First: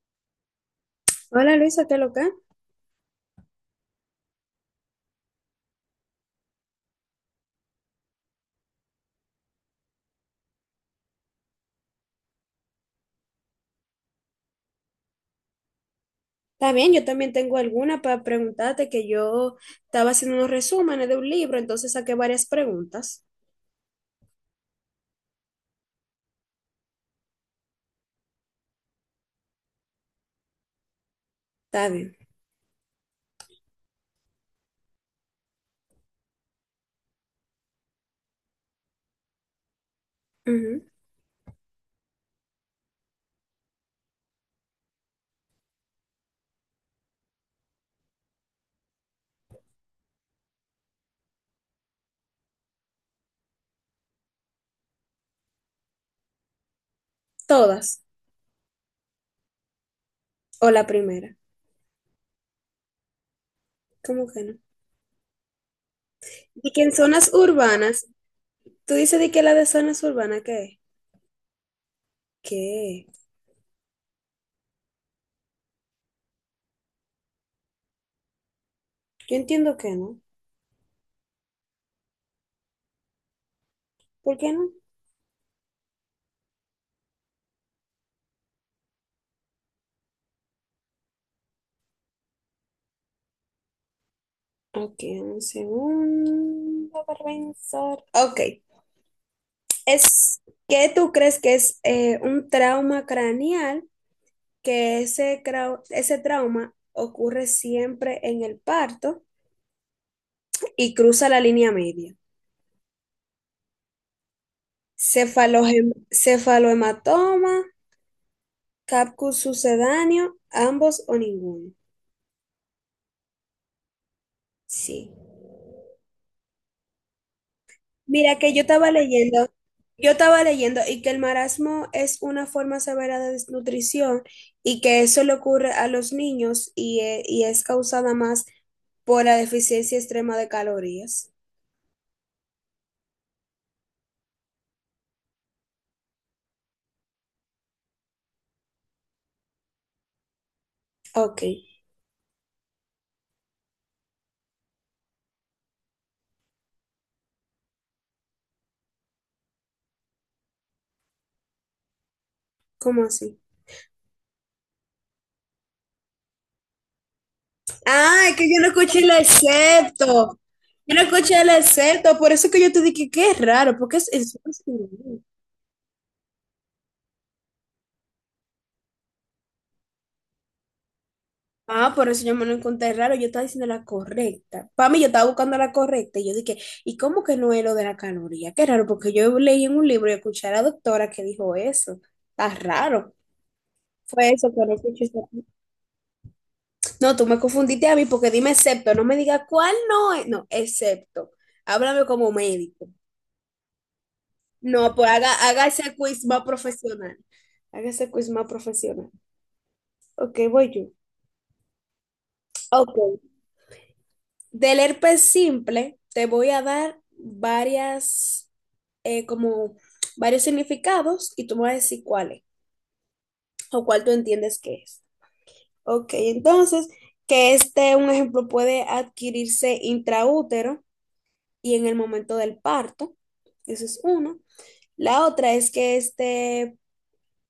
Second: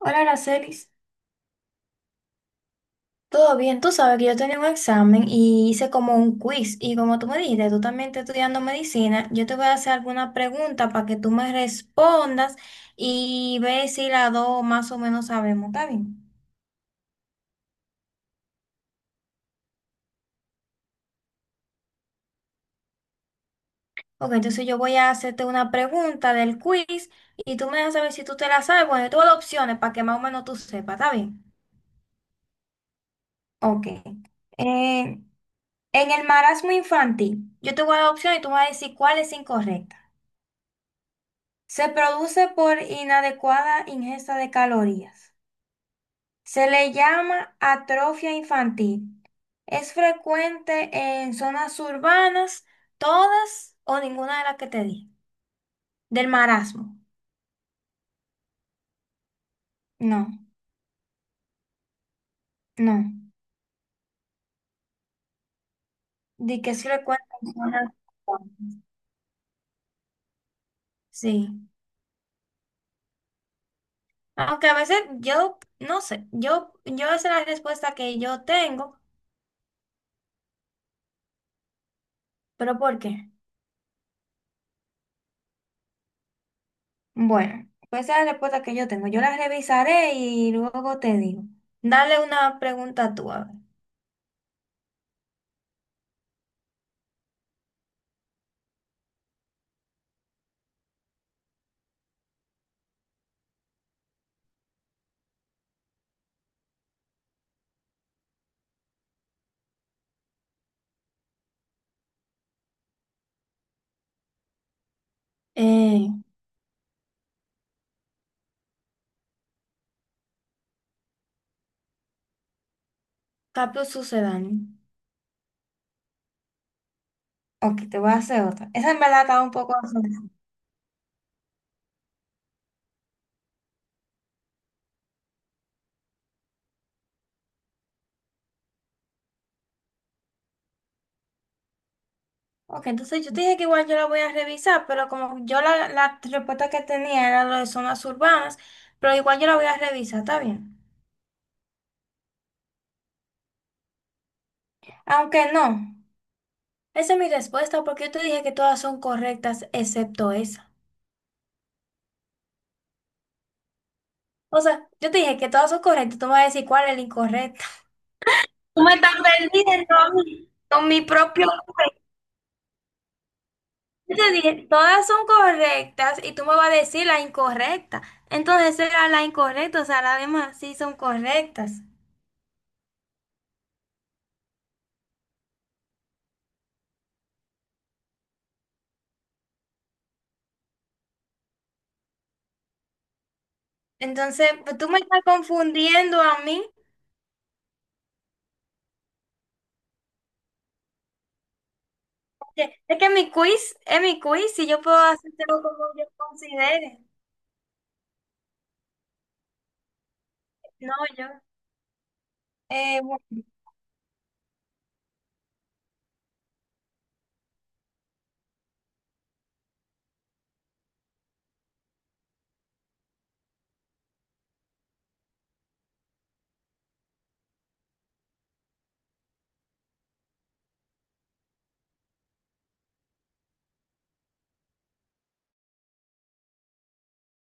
Hola, Aracelis. Hola Luisa, ¿qué loca? Todo bien, tú sabes que yo tenía un examen y hice como un quiz. Y como tú me dijiste, tú también estás estudiando medicina, yo te voy a hacer alguna pregunta para que tú me respondas y ve si las dos más o menos sabemos. ¿Está bien? Está bien, yo también tengo alguna para preguntarte que yo estaba haciendo unos resúmenes de un libro, entonces saqué varias preguntas. Ok, entonces yo voy a hacerte una pregunta del quiz y tú me dejas saber si tú te la sabes. Bueno, yo tengo las opciones para que más o menos tú sepas. ¿Está bien? Está bien. Ok. Eh, en el marasmo infantil, yo te voy a dar opciones y tú me vas a decir cuál es incorrecta. Ujú. Se produce por inadecuada ingesta de calorías. Se le llama atrofia infantil. Es frecuente en zonas urbanas, todas o ninguna de las que te di. Del marasmo. Todas. No, O la primera. no. ¿Cómo que no? Di que Y que es en zonas frecuente en zonas urbanas, urbanas. tú dices de que la de zonas urbanas, ¿qué es? Sí. ¿Qué? Aunque a veces yo, no sé, yo esa es la respuesta que yo tengo, Yo entiendo que no. pero ¿por qué? ¿Por qué no? Bueno, pues esa es la respuesta que yo tengo. Yo la revisaré y luego te digo. Dale una pregunta tú, a ver. Ok, un segundo para pensar. Ok, es, ¿qué tú crees que es un trauma craneal que ese, ese trauma ocurre siempre en el parto y cruza la línea media. Eh, Cefalohematoma, capcus sucedáneo, ambos o ninguno. cambio sucedáneo. Sí. Ok, te voy a Mira hacer que otra. Esa en verdad estaba un poco yo sencilla. estaba leyendo y que el marasmo es una forma severa de desnutrición y que eso le ocurre a los niños y es causada más por la deficiencia extrema de calorías. Ok, entonces yo te dije que igual yo la voy a revisar, pero como yo la respuesta que tenía era lo de zonas urbanas, pero igual yo la voy a revisar, ¿está bien? Ok, Aunque no. Esa es mi respuesta porque yo te dije que todas son correctas excepto esa. ¿cómo así? O sea, yo te dije que todas son correctas, tú me vas a decir cuál es el incorrecto. Ah, es que yo no Tú me escuché el estás perdiendo a excepto. con Yo mi no escuché propio el juez. excepto. Por eso que yo te dije que es raro, porque es, Yo te es- dije, todas son correctas y tú me vas a decir la incorrecta. Entonces era la incorrecta, o sea, las demás sí son correctas. Ah, por eso yo me lo encontré raro. Yo estaba diciendo la correcta. Para mí, yo estaba buscando la correcta. Y yo dije, ¿y cómo que no es lo de la caloría? Qué raro, porque yo leí en un libro y escuché a la doctora que dijo eso. Está raro. Fue eso Entonces, que no pues, tú me escuché. estás Esa... confundiendo a mí. No, tú me confundiste a mí porque dime excepto. No me digas cuál no es. No, excepto. Háblame como médico. Es que mi quiz es mi quiz y yo No, puedo pues haga, hacértelo haga como ese yo quiz más considere. profesional. Haga ese quiz más profesional. Ok, voy yo. No, yo. Ok. Bueno. Del herpes simple, te voy a dar varias, como varios significados y tú me vas a decir cuál es o cuál tú entiendes que es. Ok, entonces, que este, un ejemplo, puede adquirirse intraútero y en el momento del parto. Eso es uno. La otra es que este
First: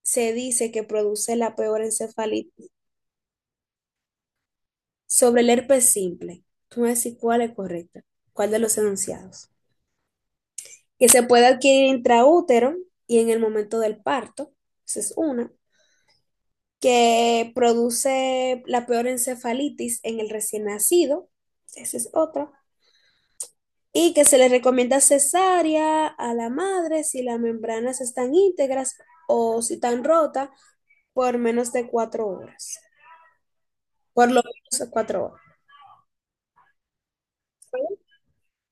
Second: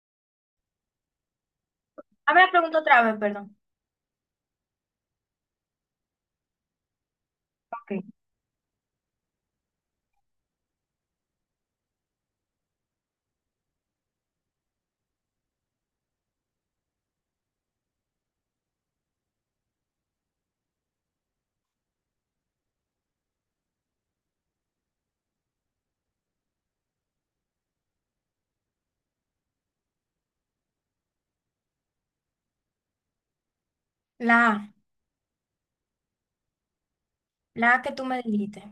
se dice que produce la peor A ver, encefalitis. pregunto otra vez, perdón. Sobre el herpes simple, tú me decís cuál es correcta, Ok. cuál de los enunciados. Que se puede adquirir intraútero y en el momento del parto, esa es una. Que produce la peor encefalitis en el recién nacido, esa es otra. Y que se le recomienda cesárea a la madre si las membranas están íntegras o si están rotas por menos de cuatro horas. Por lo La A, menos cuatro horas. la A que tú me dijiste.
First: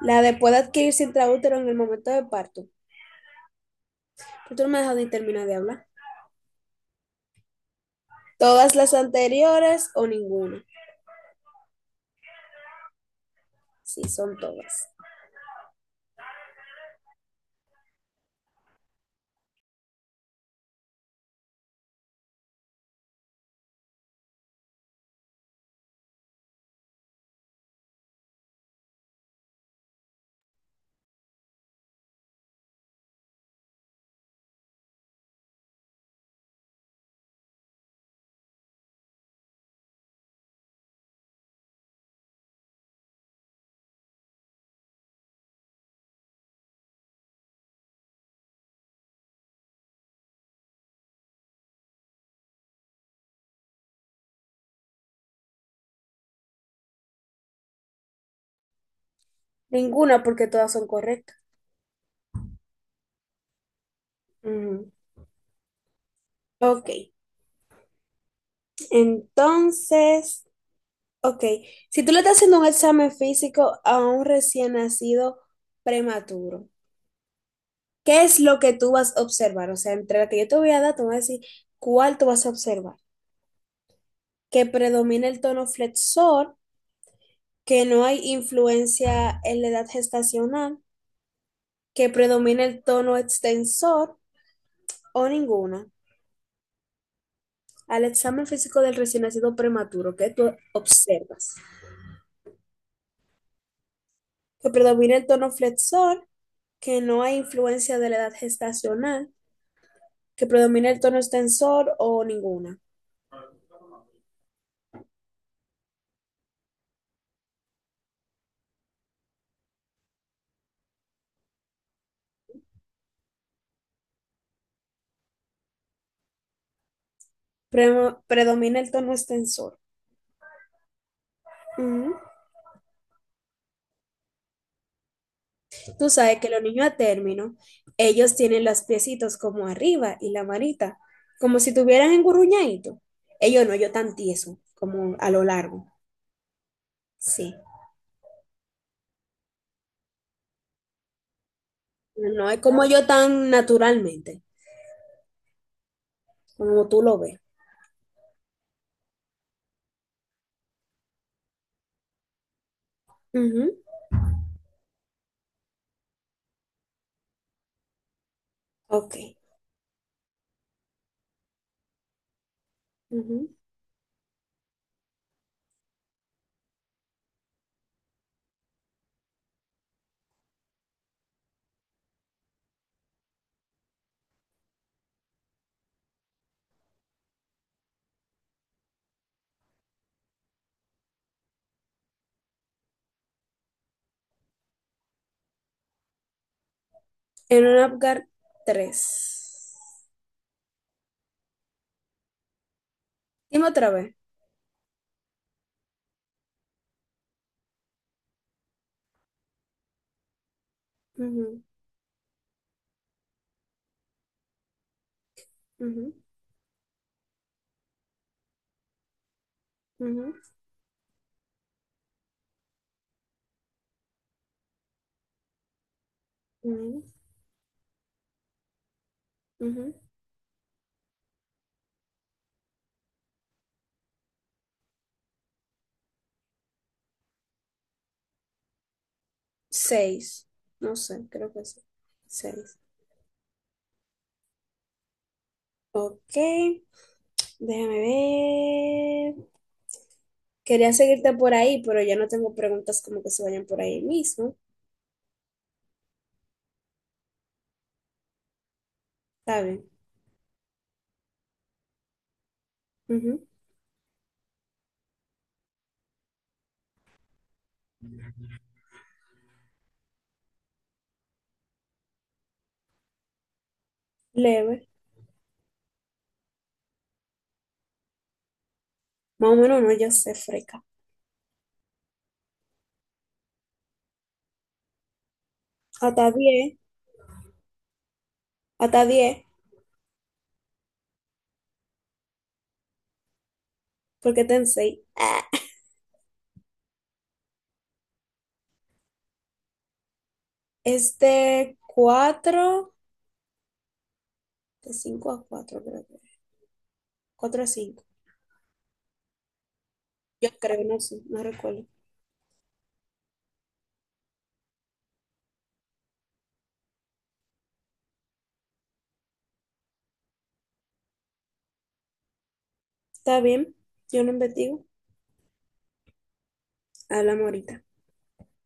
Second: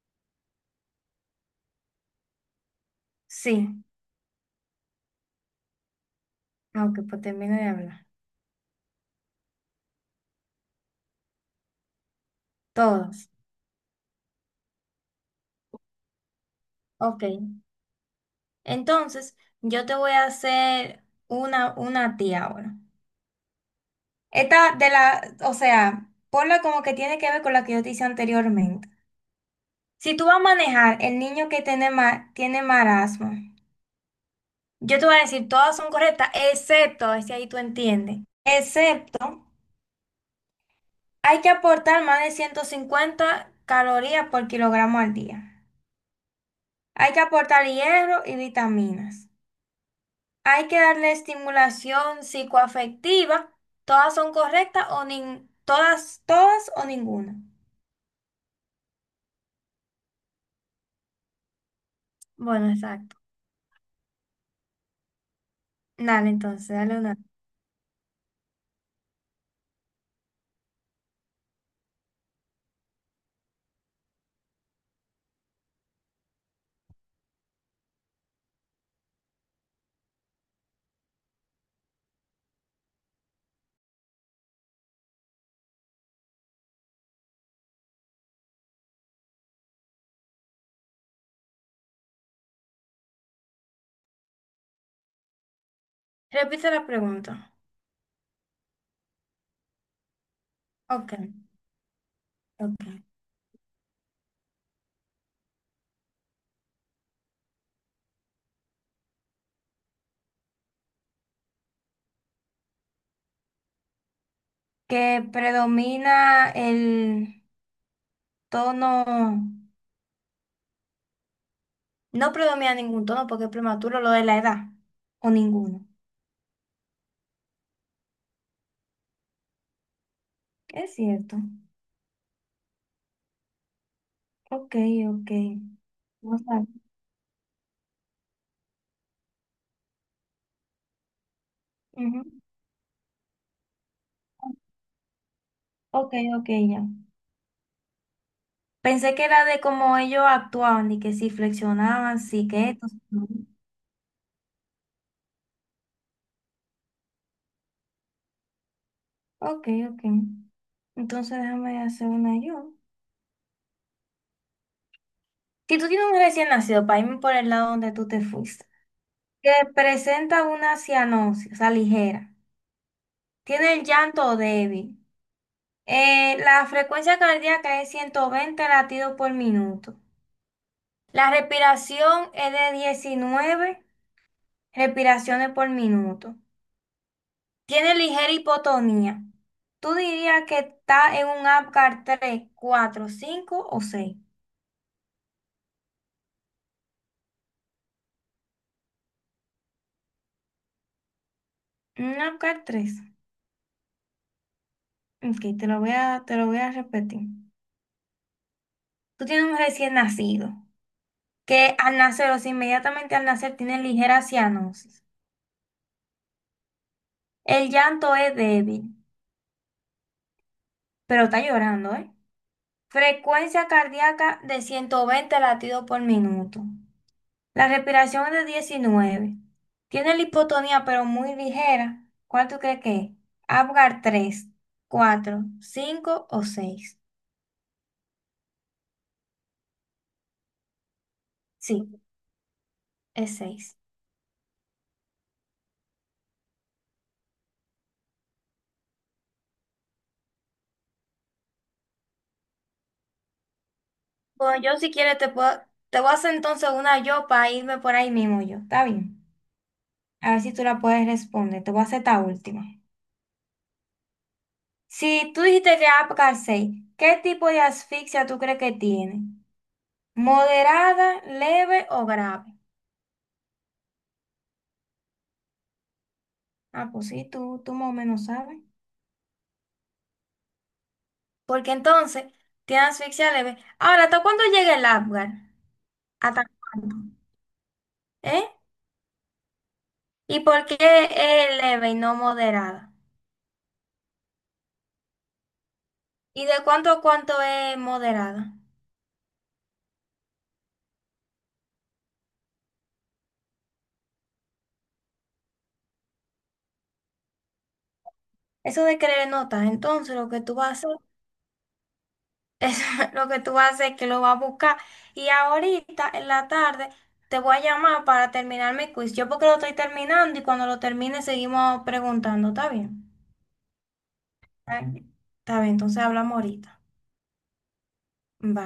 La de puede adquirirse intraútero en el momento del parto. Sí. Pero tú no me has dejado ni terminar de hablar. Ah, ok, pues termino de hablar. Todas las anteriores o ninguna. Todos. Sí, son todas. Ok. Entonces, yo te voy a hacer una a ti ahora. Esta de la, o sea, ponla como que tiene que ver con la que yo te hice anteriormente. Si tú vas a manejar el niño que tiene, tiene marasmo, yo te voy a decir, todas son correctas, excepto, ese ahí tú entiendes, excepto, hay que aportar más de 150 calorías por kilogramo al día. Hay que aportar hierro y vitaminas. Hay que darle estimulación psicoafectiva. Todas son correctas o todas, todas o ninguna. Ninguna porque todas son correctas. Bueno, exacto. Ujú. Dale, entonces, Ok, dale una. entonces, ok, si tú le estás haciendo un examen físico a un recién nacido prematuro, ¿qué es lo que tú vas a observar? O sea, entre la que yo te voy a dar, tú vas a decir cuál tú vas a observar. Que predomina el tono flexor, que no hay influencia en la edad gestacional, que predomina el tono extensor, o ninguna, Repite la pregunta. al examen físico del recién nacido prematuro que tú Ok, observas, ok. que predomina el tono flexor, que no hay influencia de la edad gestacional, que predomina el tono extensor o ninguna. Que predomina el tono. No predomina ningún tono porque es prematuro lo de la edad. O ninguno. Predomina el tono extensor. Es cierto. Ujú. Ok, ok. Tú sabes Vamos que los a- niños a término, ellos tienen los piecitos como arriba y la manita, como si tuvieran Ujú. engurruñadito. Ellos no, ellos tan tieso, como a lo largo. Ok, ok, ya. Sí. Pensé que era de cómo ellos actuaban y que si flexionaban, si No es que como esto, si yo lo otro. tan naturalmente, como tú lo ves. Ok, ok. Entonces déjame hacer una yo. Ujú. Si tú tienes un recién nacido, para irme por el lado donde tú te fuiste, Ok. que presenta una cianosis, o sea, ligera, Ujú. tiene el llanto débil, la frecuencia cardíaca es 120 latidos por minuto, la respiración es de 19 respiraciones por minuto. Tiene ligera hipotonía. ¿Tú dirías que está en un Apgar 3, 4, 5 o 6? En un Apgar tres. Un Apgar 3. Dime otra vez. Ok, te lo voy a repetir. Tú tienes un recién nacido Ujú, que al nacer o sea, inmediatamente al nacer tiene ligera cianosis. ujú, El llanto es débil, ujú, pero está llorando, ¿eh? Frecuencia cardíaca de 120 latidos por minuto. ujú, La respiración es de 19. ujú. Tiene la hipotonía, pero muy ligera. ¿Cuál tú crees que es? Apgar 3, 4, 5 o 6. Seis. No sé, creo que sí. Sí, Seis. es seis. Ok. Déjame ver. Quería seguirte por ahí, pero ya no tengo preguntas como que se vayan por ahí mismo. Bueno, yo si quieres te puedo, te voy a hacer entonces una yo para irme por ahí mismo yo. ¿Está bien? Está bien. A ver si tú la puedes responder. Te voy a hacer esta última. Ujú. Si tú dijiste que Apgar seis, ¿qué tipo de asfixia tú crees que tiene? ¿Moderada, leve o grave? Leve. Ah, pues sí, tú más o menos sabes. Más o menos no, yo sé, freca. Porque entonces tiene asfixia leve. Ahora, ¿hasta cuándo llega el Apgar? Hasta ¿Hasta diez. cuándo? ¿Eh? Hasta diez. ¿Y por qué es leve y no moderada? Porque ten seis. Ah, ¿Y de cuánto a cuánto es moderada? este cuatro. De 5 a 4 creo que. 4 a cinco. Eso de querer notas, entonces lo que Yo tú vas a creo, hacer no sé, no recuerdo. es lo que tú vas a hacer es que lo vas a buscar. Y ahorita en la tarde te voy a llamar para terminar mi quiz. Yo porque lo estoy terminando y cuando lo termine seguimos preguntando, ¿está bien? Está bien, yo no Está investigo. bien, está bien, entonces hablamos ahorita. Hablamos ahorita. Bye.